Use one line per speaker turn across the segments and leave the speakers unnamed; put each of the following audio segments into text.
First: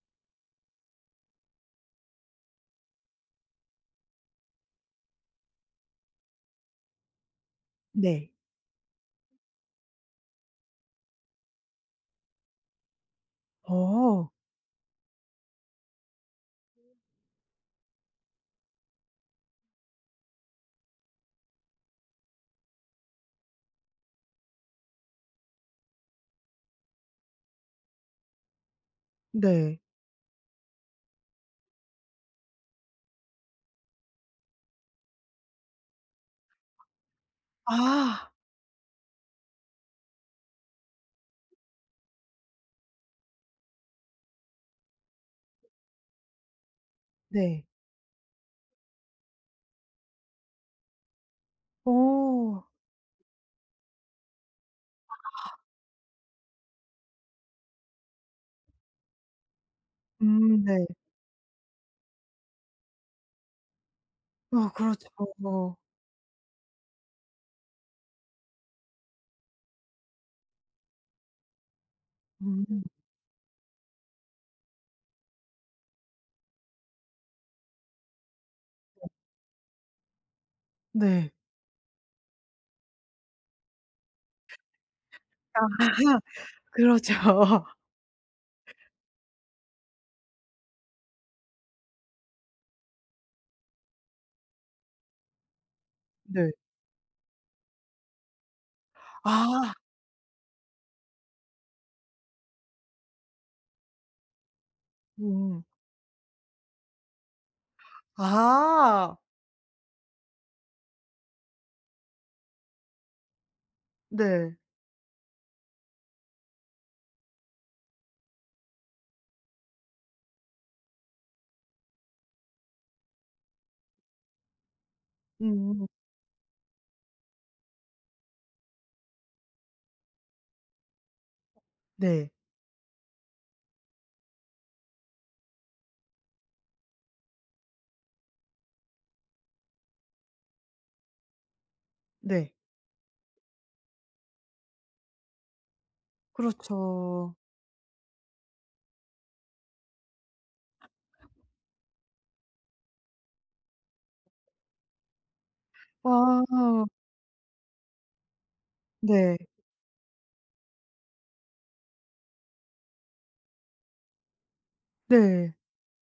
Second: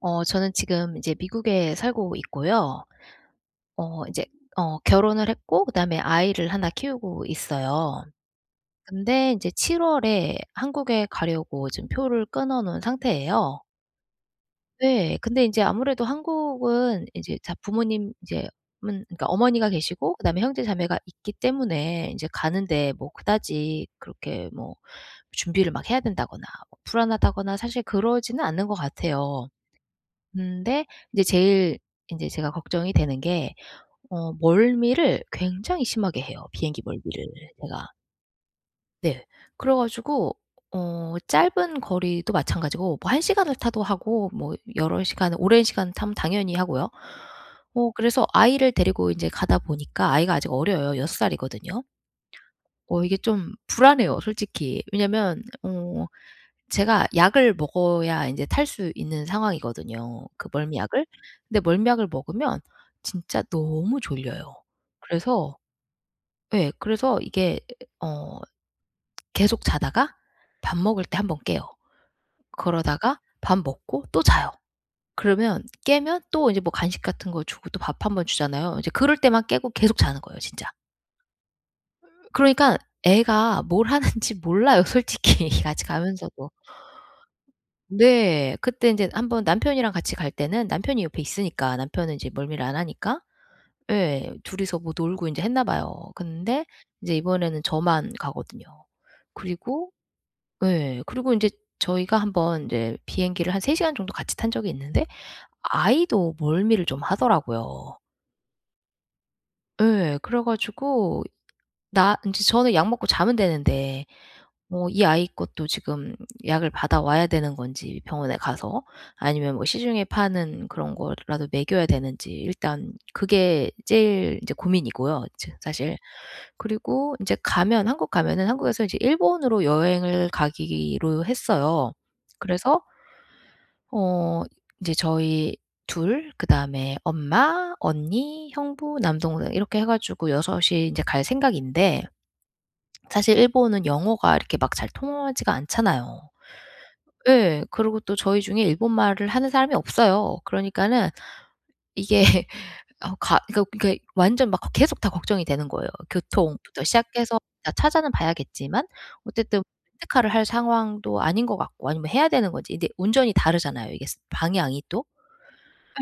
어 저는 지금 이제 미국에 살고 있고요. 어 이제 어 결혼을 했고 그 다음에 아이를 하나 키우고 있어요.
네.
근데 인제 7 월에 한국에 가려고 지금 표를 끊어 놓은 상태예요.
어.
네. 근데 인제 아무래도 한국은 인제 자 부모님 이제 어머니가 계시고 그 다음에 형제 자매가 있기 때문에 인제 가는 데에 뭐 그다지 그렇게 뭐 준비를 막 해야 된다거나 불안하다거나 사실 그러지는 않는 것 같아요.
네.
근데 이제 제일 인제 제가 걱정이 되는 게 어 멀미를 굉장히 심하게 해요. 비행기 멀미를 제가.
아.
네. 그래 가지고 어 짧은 거리도 마찬가지고 뭐 한 시간을 타도 하고 뭐 여러 시간을 오랜 시간 타면 당연히 하고요.
네.
뭐 그래서 아이를 데리고 인제 가다 보니까 아이가 아직 어려요. 6 살이거든요.
어.
어 이게 좀 불안해요. 솔직히. 왜냐면
아.
어 제가 약을 먹어야 인제 탈 수 있는 상황이거든요, 그
음 네.
멀미약을. 근데 멀미약을 먹으면 진짜 너무 졸려요.
어
그래서
그렇죠.
예 그래서 이게 어 계속 자다가 밥 먹을 때 한 번 깨요.
음.
그러다가 밥 먹고 또 자요. 그러면 깨면 또 인제 뭐 간식 같은 거 주고 또 밥 한 번 주잖아요. 이제
네.
그럴 때만 깨고 계속 자는 거예요, 진짜.
네.
그러니까 애가 뭘 하는지 몰라요. 솔직히
아
같이 가면서도.
그렇죠.
네. 그때 인제 한 번 남편이랑 같이 갈 때는 남편이 옆에 있으니까 남편은 인제 멀미를 안 하니까 예 둘이서 뭐 놀고 인제 했나 봐요.
네.
근데 이제 이번에는 저만 가거든요.
아.
그리고 예. 그리고 인제 저희가 한 번 인제 비행기를 한 3 시간 정도 같이 탄 적이 있는데
음.
아이도 멀미를 좀 하더라고요.
아.
예. 그래 가지고 나 인제 저는 약 먹고 자면 되는데
네.
뭐 이 아이 것도 지금 약을 받아 와야 되는 건지 병원에 가서, 아니면 뭐 시중에 파는 그런 거라도 먹여야 되는지 일단 그게 제일 이제 고민이고요 지금
음.
사실. 그리고 인제 가면 한국 가면은 한국에서 이제 일본으로 여행을 가기로 했어요.
네.
그래서 어 이제 저희 2 그다음에 엄마, 언니, 형부, 남동생 이렇게 해 가지고 6 이 인제 갈 생각인데
네.
사실 일본은 영어가 이렇게 막 잘 통하지가 않잖아요.
그렇죠.
예. 그러고 또 저희 중에 일본 말을 하는 사람이 없어요. 그러니까는 이게 아우 가 이거 이게 완전 막 걱 계속 다 걱정이 되는 거예요. 교통부터
와.
시작해서 다 찾아는 봐야겠지만
네.
어쨌든 렌트카를 할 상황도 아닌 것 같고 아니면 해야 되는 건지. 근데 운전이 다르잖아요 이게 스 방향이 또.
네.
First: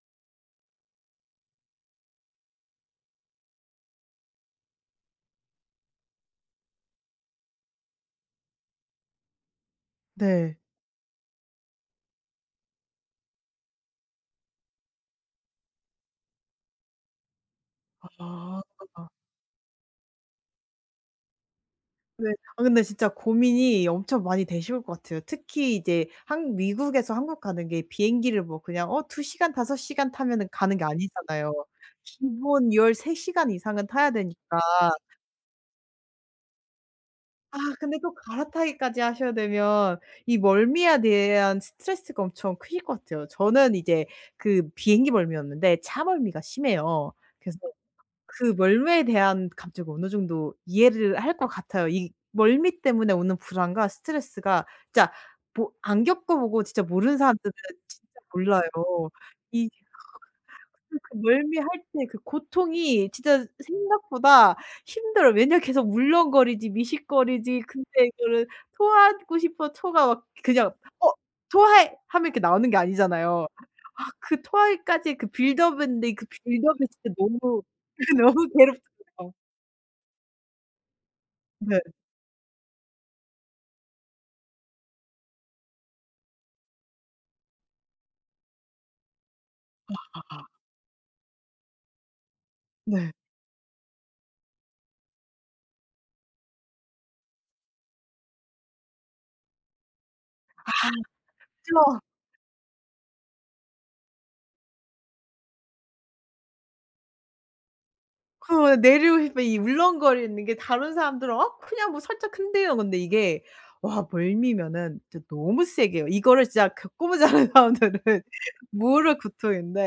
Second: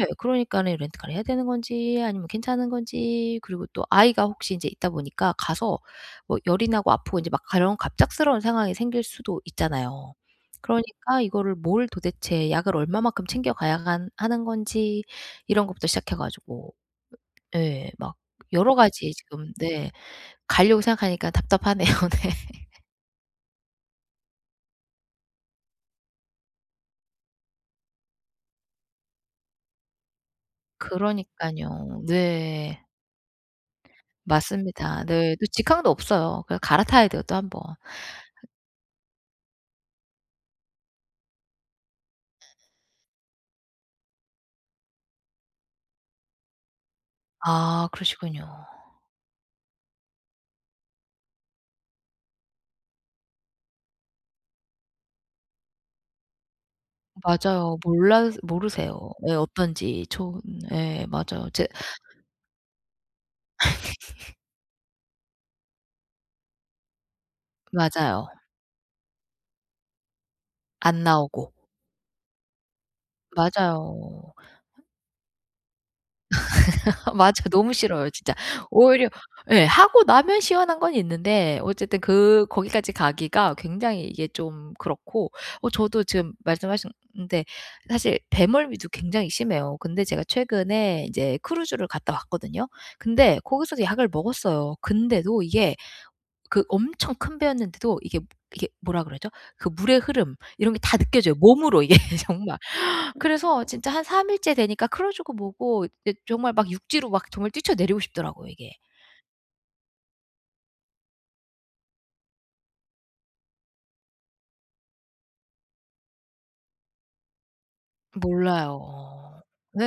예. 그러니까는 렌트카를 해야 되는 건지 아니면 괜찮은 건지 그리고 또 아이가 혹시 인제 있다 보니까 가서 뭐 열이 나고 아프고 인제 막 가려운 갑작스러운 상황이 생길 수도 있잖아요.
네.
그러니까 이거를 뭘 도대체 약을 얼마만큼 챙겨 가야 한 하는 건지 이런 것부터 시작해 가지고 예. 막 여러
아.
가지 지금 네 가려고 생각하니까 답답하네요.
네
네.
아 근데 진짜 고민이 엄청 많이 되실 것 같아요. 특히 이제 한국 미국에서 한국 가는 게 비행기를 뭐 그냥 어 2 시간 5 시간 타면은 가는 게 아니잖아요.
그러니깐요.
기본
네.
13 시간 이상은 타야 되니까.
맞습니다 네. 그 직항도 없어요. 그냥 갈아타야 돼요 또 1
아
번.
근데 또 갈아타기까지 하셔야 되면 이 멀미에 대한 스트레스가 엄청 크실 것 같아요. 저는 이제 그 비행기 멀미는 없는데 차멀미가 심해요. 그래서
아
그
그러시군요.
멀미에 대한 감정을 어느 정도 이해를 할 것 같아요. 이 멀미 때문에 오는 불안과 스트레스가 진짜 뭐 안 겪어 보고 진짜 모르는 사람들은
맞아요.
진짜
몰라서
몰라요.
모르세요 예
이
어떤지. 좋은
그
예
그
맞아요. 제
멀미할 때 그 고통이 진짜 생각보다 힘들어요. 왜냐하면 계속 울렁거리지 미식거리지 근데
맞아요.
이거를 토하고 싶어도 토가 막 그냥
안
"어
나오고.
토해." 하면 이렇게 나오는 게 아니잖아요. 아
맞아요.
그 토하기까지의 그 빌드업 있는데 그 빌드업이 진짜
맞아.
너무
너무
그게
싫어요 진짜.
너무
오히려
괴롭잖아요.
예 하고 나면 시원한 건 있는데
네.
어쨌든 그 거기까지 가기가 굉장히 이게 좀 그렇고. 어 저도 지금 말씀하셨는데 사실 배멀미도 굉장히 심해요.
아,
근데
아,
제가
아.
최근에 인제 크루즈를 갔다 왔거든요.
네.
근데 거기서도 약을 먹었어요. 근데도 이게 그 엄청 큰 배였는데도 이게, 이게 뭐라 그러죠? 그 물의 흐름
아.
이런 게 다 느껴져요. 몸으로 이게
그죠?
정말. 그래서 진짜 한 3 일째 되니까 크루즈고 뭐고 이제 정말 막 육지로 막 정말 뛰쳐 내리고 싶더라고요.
그
이게.
왜 내려오실 때 이 울렁거리는 게 다른 사람들은 어 그냥 뭐 살짝 한대요 근데 이게 와 멀미면은 진짜 너무 세게 해요. 이거를 진짜 겪어 보지 않은 사람들은 모를
몰라요.
고통인데.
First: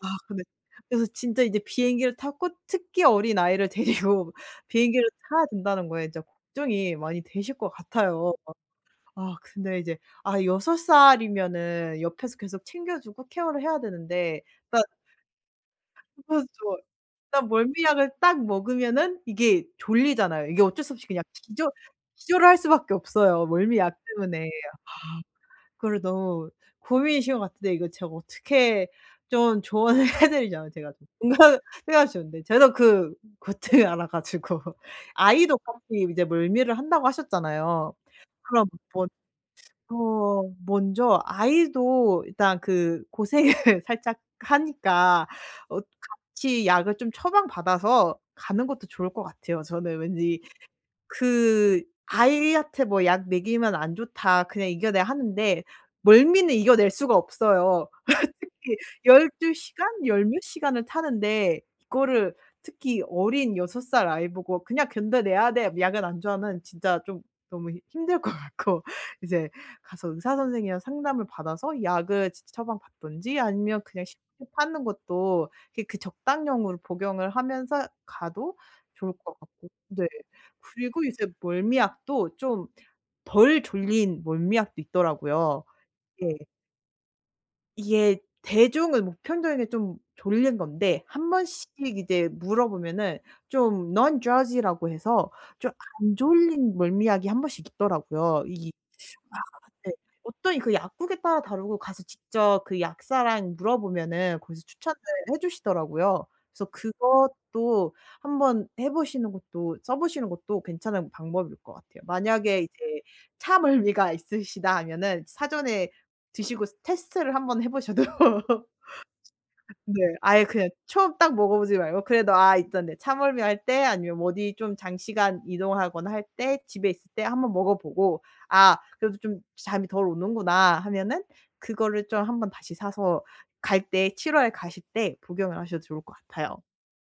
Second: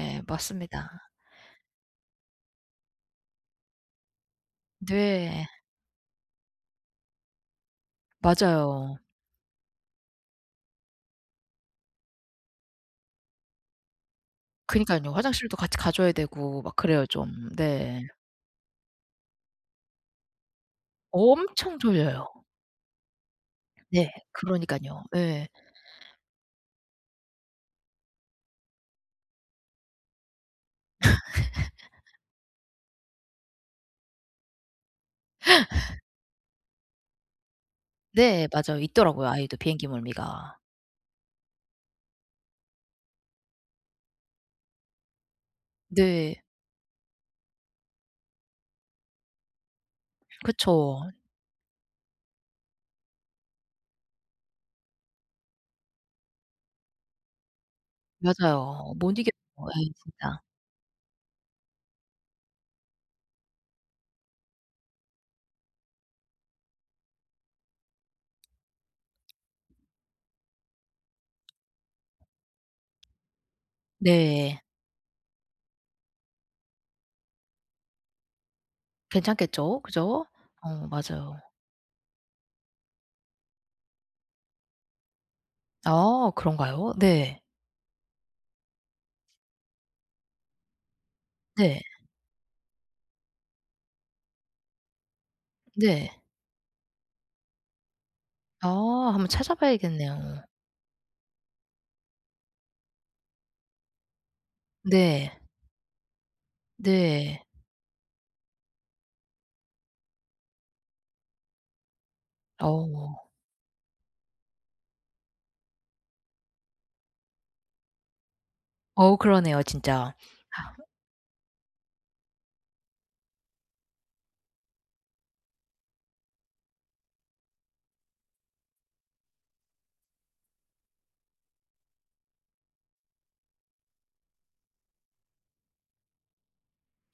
아 근데 그래서
맞습니다.
진짜 인제 비행기를 타고 특히 어린아이를 데리고 비행기를 타야
네.
된다는 거에 진짜 걱정이 많이 되실 것 같아요 막.
맞아요.
아 근데 이제 아 6 살이면은 옆에서 계속 챙겨 주고 케어를 해야 되는데. 딱
그러니깐요. 화장실도 같이 가 줘야
그렇죠.
되고 막 그래요
일단
좀. 네.
멀미약을 딱 먹으면은 이게 졸리잖아요. 이게 어쩔 수 없이 그냥 지 기절
엄청 졸려요.
기절을 할 수밖에 없어요 멀미약
네
때문에.
그러니깐요.
아
예.
그거를 너무 고민이신 것 같은데 이거 제가 어떻게 좀 조언을 해 드리자면 제가 공감을 해야 쉬운데 저는 그 고통을 알아 가지고 아이도 같이 이제 멀미를 한다고 하셨잖아요.
네
그럼
맞아요.
뭐
있더라고요 아이도 비행기
어
멀미가.
먼저 아이도 일단 그 고생을 살짝 하니까 어
네.
같이 약을 좀 처방 받아서 가는 것도 좋을 것 같아요 저는 왠지.
그쵸.
그 아이한테 뭐 "약 먹이면 안 좋다. 그냥 이겨내." 하는데 멀미는 이겨낼 수가 없어요. 특히
맞아요. 못 이기는
12
거예요
시간?
에이
10 몇
진짜.
시간을 타는데 이거를 특히 어린 6 살 아이보고 "그냥 견뎌내야 돼. 약은 안 좋아." 하면 진짜 좀 너무 힘들 것 같고. 이제 가서 의사 선생이랑 상담을 받아서 약을 치치 처방 받든지 아니면 그냥 시중에
네.
파는 것도 그 그 적당량으로 복용을 하면서 가도 좋을 것 같고.
괜찮겠죠?
네.
그죠? 어
그리고 이제
맞아요.
멀미약도 좀 덜 졸린 멀미약도 있더라고요.
아
예.
그런가요? 네.
이게 대중은 보편적인 게 좀 졸린 건데 한 번씩
네.
이제 물어보면은 좀 non-drowsy라고 해서 좀 안
네.
졸린 멀미약이 한 번씩 있더라고요. 이
아 한번
아 네.
찾아봐야겠네요.
어떤 그 약국에 따라 다르고 가서 직접 그 약사랑 물어보면은 거기서 추천을
네.
해 주시더라고요. 그래서
네.
그것도 한번 해보시는 것도 써보시는 것도 괜찮은 방법일 것 같아요. 만약에 이제
어.
차멀미가 있으시다 하면은 사전에 드시고 테스트를 한 번 해보셔도.
어우 그러네요
네
진짜.
아예 그냥 처음 딱 먹어보지 말고 그래도 아 있던데 차멀미할 때 아니면 뭐 어디 좀 장시간 이동하거나 할 때 집에 있을 때 한번 먹어보고 '아 그래도 좀 잠이 덜 오는구나.' 하면은 그거를 좀 한번 다시 사서 갈 때 7 월에 가실 때 복용을 하셔도 좋을 것 같아요.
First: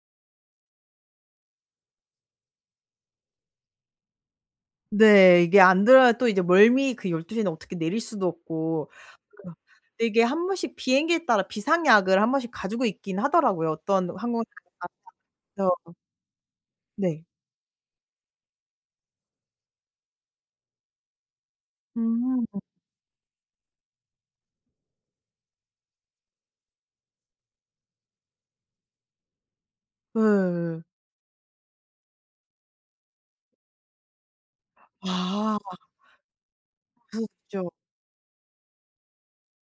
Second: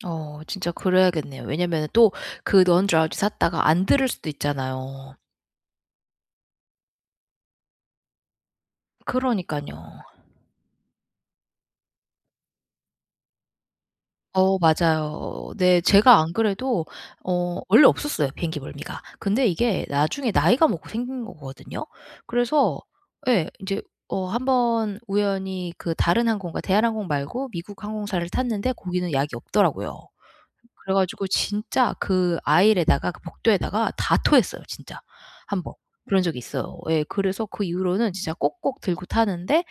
어 진짜 그래야겠네요. 왜냐면은 또 그 non-drowsy 샀다가 안 들을 수도 있잖아요.
네 이게 안 들어야 또 이제 멀미 그 12:00/ 에는 어떻게 내릴 수도 없고. 그니까
그러니깐요.
그 이게 한 번씩 비행기에 따라 비상약을 한 번씩 가지고 있긴 하더라고요. 어떤 항공사에서나
어 맞아요. 어
그래서.
네. 제가 안 그래도
네.
어 원래 없었어요 비행기 멀미가. 근데 이게 나중에 나이가 먹고 생긴 거거든요.
음.
그래서 예 이제 어 한번 우연히 그 다른 항공과 대한항공 말고 미국 항공사를 탔는데 거기는 약이 없더라고요.
예.
그래 가지고 진짜 그 aisle에다가 그 복도에다가 다 토했어요 진짜
아.
1 번. 그런 적이 있어요. 예 그래서 그
북쪽.
이후로는 진짜 꼭꼭 들고 타는데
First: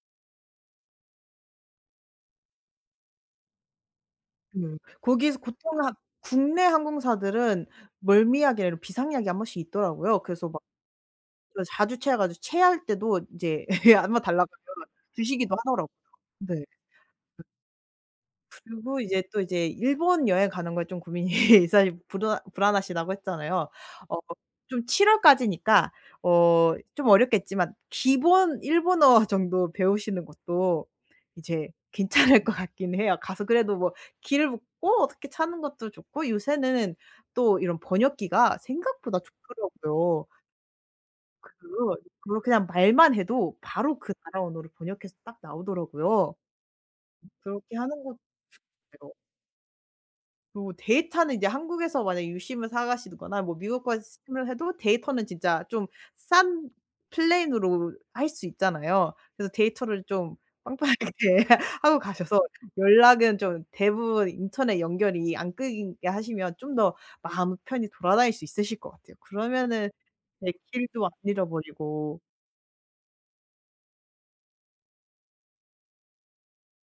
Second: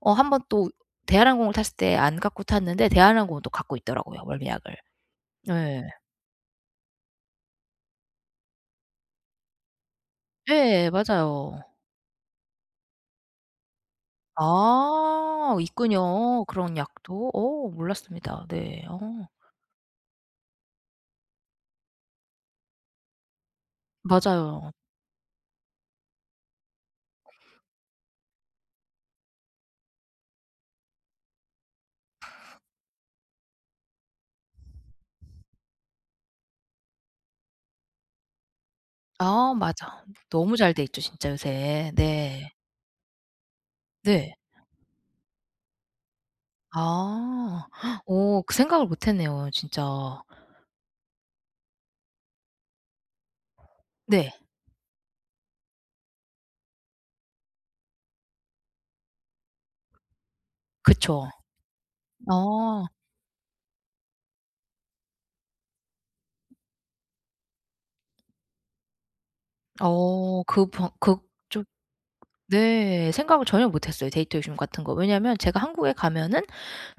어 한번 또 대한항공을 탔을 때 안 갖고 탔는 데 대한항공은 또 갖고 있더라고요 멀미약을.
음 거기서
네.
보통 한 국내 항공사들은 멀미약이랑 이런 비상약이 한 번씩 있더라고요. 그래서 막
예 맞아요.
저 자주 체해 가지고 체할 때도 인제 한번 달라고 하면
아
주시기도 하더라고요.
있군요
네.
그런 약도. 어 몰랐습니다. 네.
그리고 이제
어.
또 이제 일본 여행 가는 거에 좀 고민이 있어 불안 불안하시다고 했잖아요. 어
맞아요.
좀 7월까지니까 어 좀 어렵겠지만 기본 일본어 정도 배우시는 것도 이제 괜찮을 것 같긴 해요. 가서 그래도 뭐 길을 묻고 어떻게 타는 것도 좋고 요새는 또 이런 번역기가 생각보다
아 맞아.
좋더라고요.
너무 잘 돼있죠 진짜
그
요새.
그거
네.
그냥 말만 해도 바로 그
네.
나라 언어를 번역해서 딱 나오더라고요.
아.
그렇게 하는 것도
오 그
좋을
생각을
것 같아요.
못했네요 진짜.
그리고 데이터는 이제 한국에서 만약 유심을 사가시거나 뭐 미국 가서
네.
유심을 해도 데이터는 진짜 좀 싼 플랜으로 할 수 있잖아요. 그래서 데이터를 좀
그쵸.
빵빵하게 하고 가셔서
아.
연락은 좀 대부분 인터넷 연결이 안 끊기게 하시면 좀 더 마음 편히 돌아다닐 수 있으실 것 같아요. 그러면은
어
네
그 번
길도 안
그 쪽
잃어버리고.
네. 생각을 전혀 못했어요 데이터 유심 같은 거. 왜냐면 제가 한국에 가면은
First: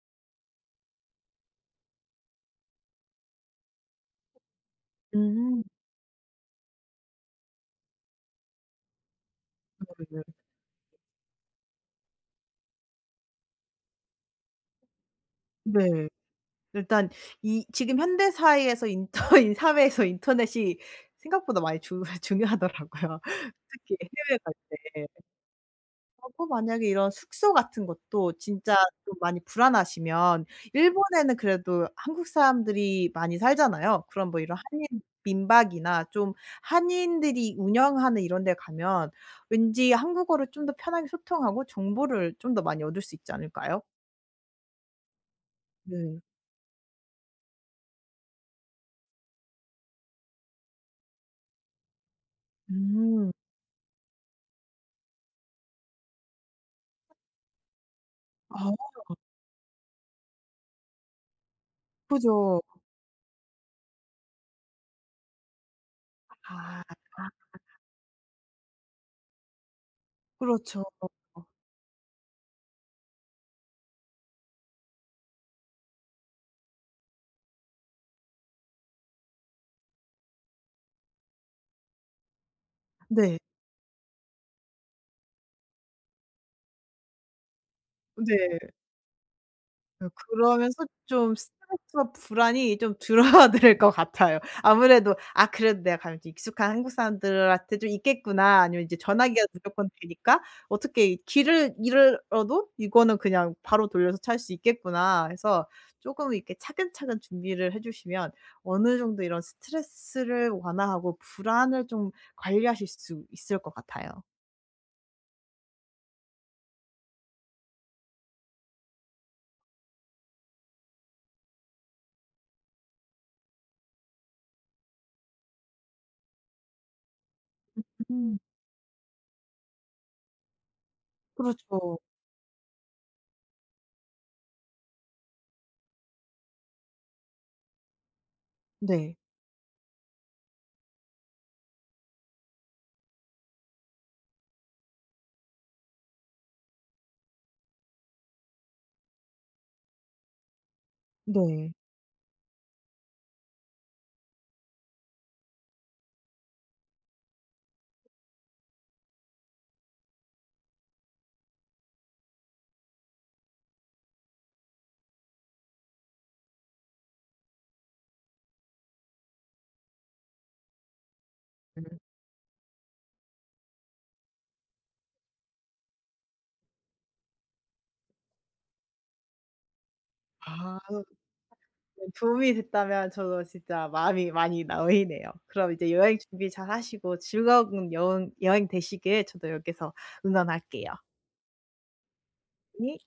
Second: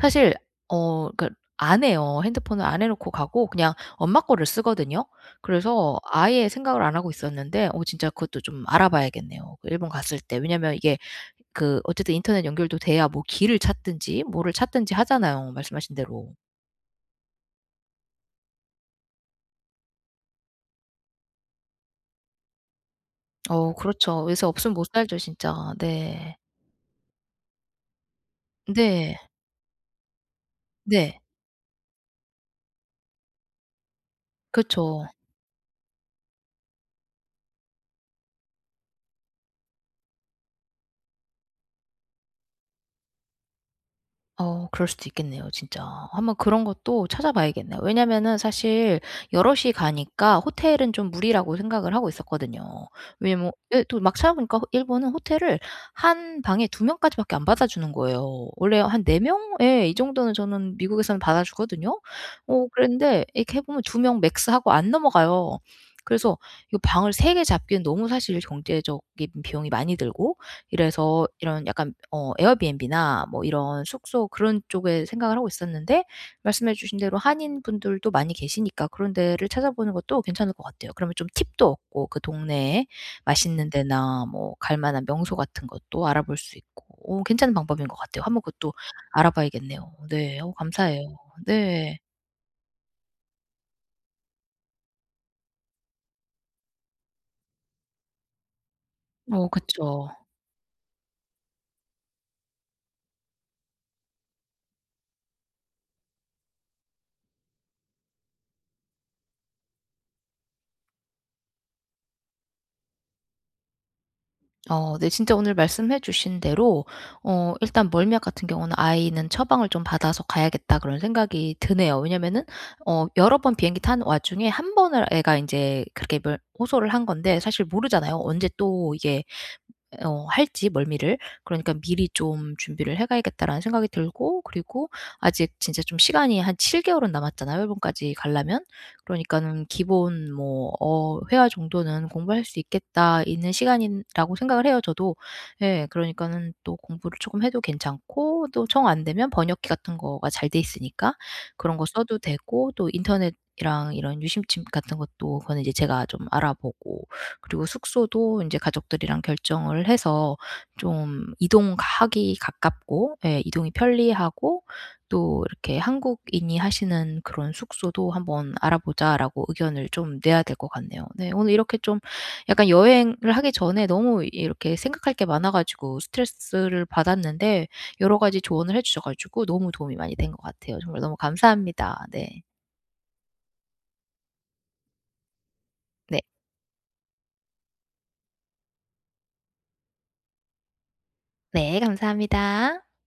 사실 어 그러니까 안 해요. 핸드폰을 안 해 놓고 가고 그냥 엄마 꺼를 쓰거든요.
음.
그래서 아예 생각을 안 하고 있었는데 어 진짜 그것도 좀 알아봐야겠네요 그
아
일본 갔을
네.
때. 왜냐하면 이게 그 어쨌든 인터넷 연결도 돼야 뭐 길을 찾든지 뭐를 찾든지 하잖아요 말씀하신
네.
대로.
일단 이 지금 현대사회에서 인터 이 사회에서 인터넷이 생각보다 많이 중 중요하더라고요.
어
특히
그렇죠.
해외
요새
갈
없으면 못
때.
살죠 진짜.
어
네.
그 만약에 이런 숙소 같은 것도 진짜 좀
네.
많이 불안하시면
네.
일본에는 그래도 한국 사람들이 많이 살잖아요. 그럼 뭐 이런 한인
그쵸.
민박이나 좀 한인들이 운영하는 이런 데 가면 왠지 한국어를 좀 더 편하게 소통하고 정보를 좀 더 많이 얻을 수 있지 않을까요?
어 그럴 수도 있겠네요, 진짜.
네.
한번 그런 것도 찾아 봐야겠네요. 왜냐면은 사실 여럿이 가니까 호텔은 좀 무리라고 생각을 하고 있었거든요.
음.
왜냐하면 예 또 막 찾아 보니까 일본은 호텔을 1 방에 2 명까지밖에 안 받아 주는 거예요.
아.
원래 한 4 명 예 이 정도는 저는 미국에서는 받아 주거든요.
그죠.
어 그랬는데 이렇게 해 보면 2 명 맥스 하고 안 넘어가요. 그래서 이거
아.
방을 3 개 잡기엔 너무 사실 경제적인 비용이 많이 들고
그렇죠.
이래서 이런 약간 어 에어비앤비나 뭐 이런 숙소 그런 쪽에 생각을 하고 있었는데, 말씀해 주신 대로 한인 분들도 많이 계시니까 그런 데를 찾아 보는 것도 괜찮을 것 같아요. 그러면 좀 팁도 얻고, 그 동네에
네.
맛있는 데나 뭐 갈 만한 명소 같은 것도 알아볼 수 있고 어 괜찮은 방법인 것 같아요. 한번
네.
그것도 알아 봐야겠네요.
네.
네 어
그러면서
감사해요.
좀
네.
스트레스와 불안이 좀 줄어들 것 같아요. 아무래도 '아 그래도 내가 가면 좀 익숙한 한국 사람들한테 좀 있겠구나.' 아니면 이제 전화기가
어,
무조건
그쵸.
되니까 '어떻게 이 길을 잃어도 이거는 그냥 바로 돌려서 찾을 수 있겠구나.' 해서 쪼끔 이렇게 차근차근 준비를 해 주시면, 어느 정도 이런 스트레스를 완화하고 불안을 좀 관리하실 수 있을 것 같아요.
어. 네 진짜 오늘 말씀해 주신 대로 어 일단 멀미약 같은 경우는 '아이는 처방을 좀 받아서 가야겠다.' 그런 생각이 드네요. 왜냐하면은 어 여러 번 비행기 타는 와중에 한 번을 애가 인제 그렇게 뭘 호소를 한 건데 사실
음
모르잖아요,
음.
언제 또 이게 어 할지 멀미를? '그러니까
그렇죠.
미리 좀 준비를 해 가야겠다.'라는 생각이 들고, 그리고 아직 진짜 좀 시간이 한 7 개월은 남았잖아요, 일본까지 가려면.
네.
그러니깐 기본 뭐 어 회화 정도는 공부할 수 있겠다 있는 시간이라고 생각을 해요, 저도. 예. 그러니까는 또 공부를 쪼금 해도 괜찮고, 또 정 안 되면 번역기 같은 거가 잘 돼 있으니까
네.
그런 거 써도 되고, 또 인터넷이랑 이런 유심칩 같은 것도 그거는 이제 제가 좀 알아보고. 그리고 숙소도 인제 가족들이랑 결정을 해서 좀 이동하기 가깝고 예 이동이 편리하고, 또 이렇게 "한국인이 하시는 그런 숙소도 한번 알아 보자."라고 의견을 좀 내야 될 것 같네요. 네. 오늘 이렇게
음.
좀 약간 여행을 하기 전에 너무 이렇게 생각할 게 많아 가지고 스트레스를 받았는데, 여러 가지 조언을 해 주셔 가지고 너무 도움이 많이 된 것
아. 아
같아요. 정말 너무
네.
감사합니다. 네.
도움이 됐다면 저도 진짜 마음이 많이 놓이네요. 그럼 이제 여행
네.
준비 잘하시고 즐거운 여행 여행 되시길 저도 여기에서 응원할게요.
네. 감사합니다.
네.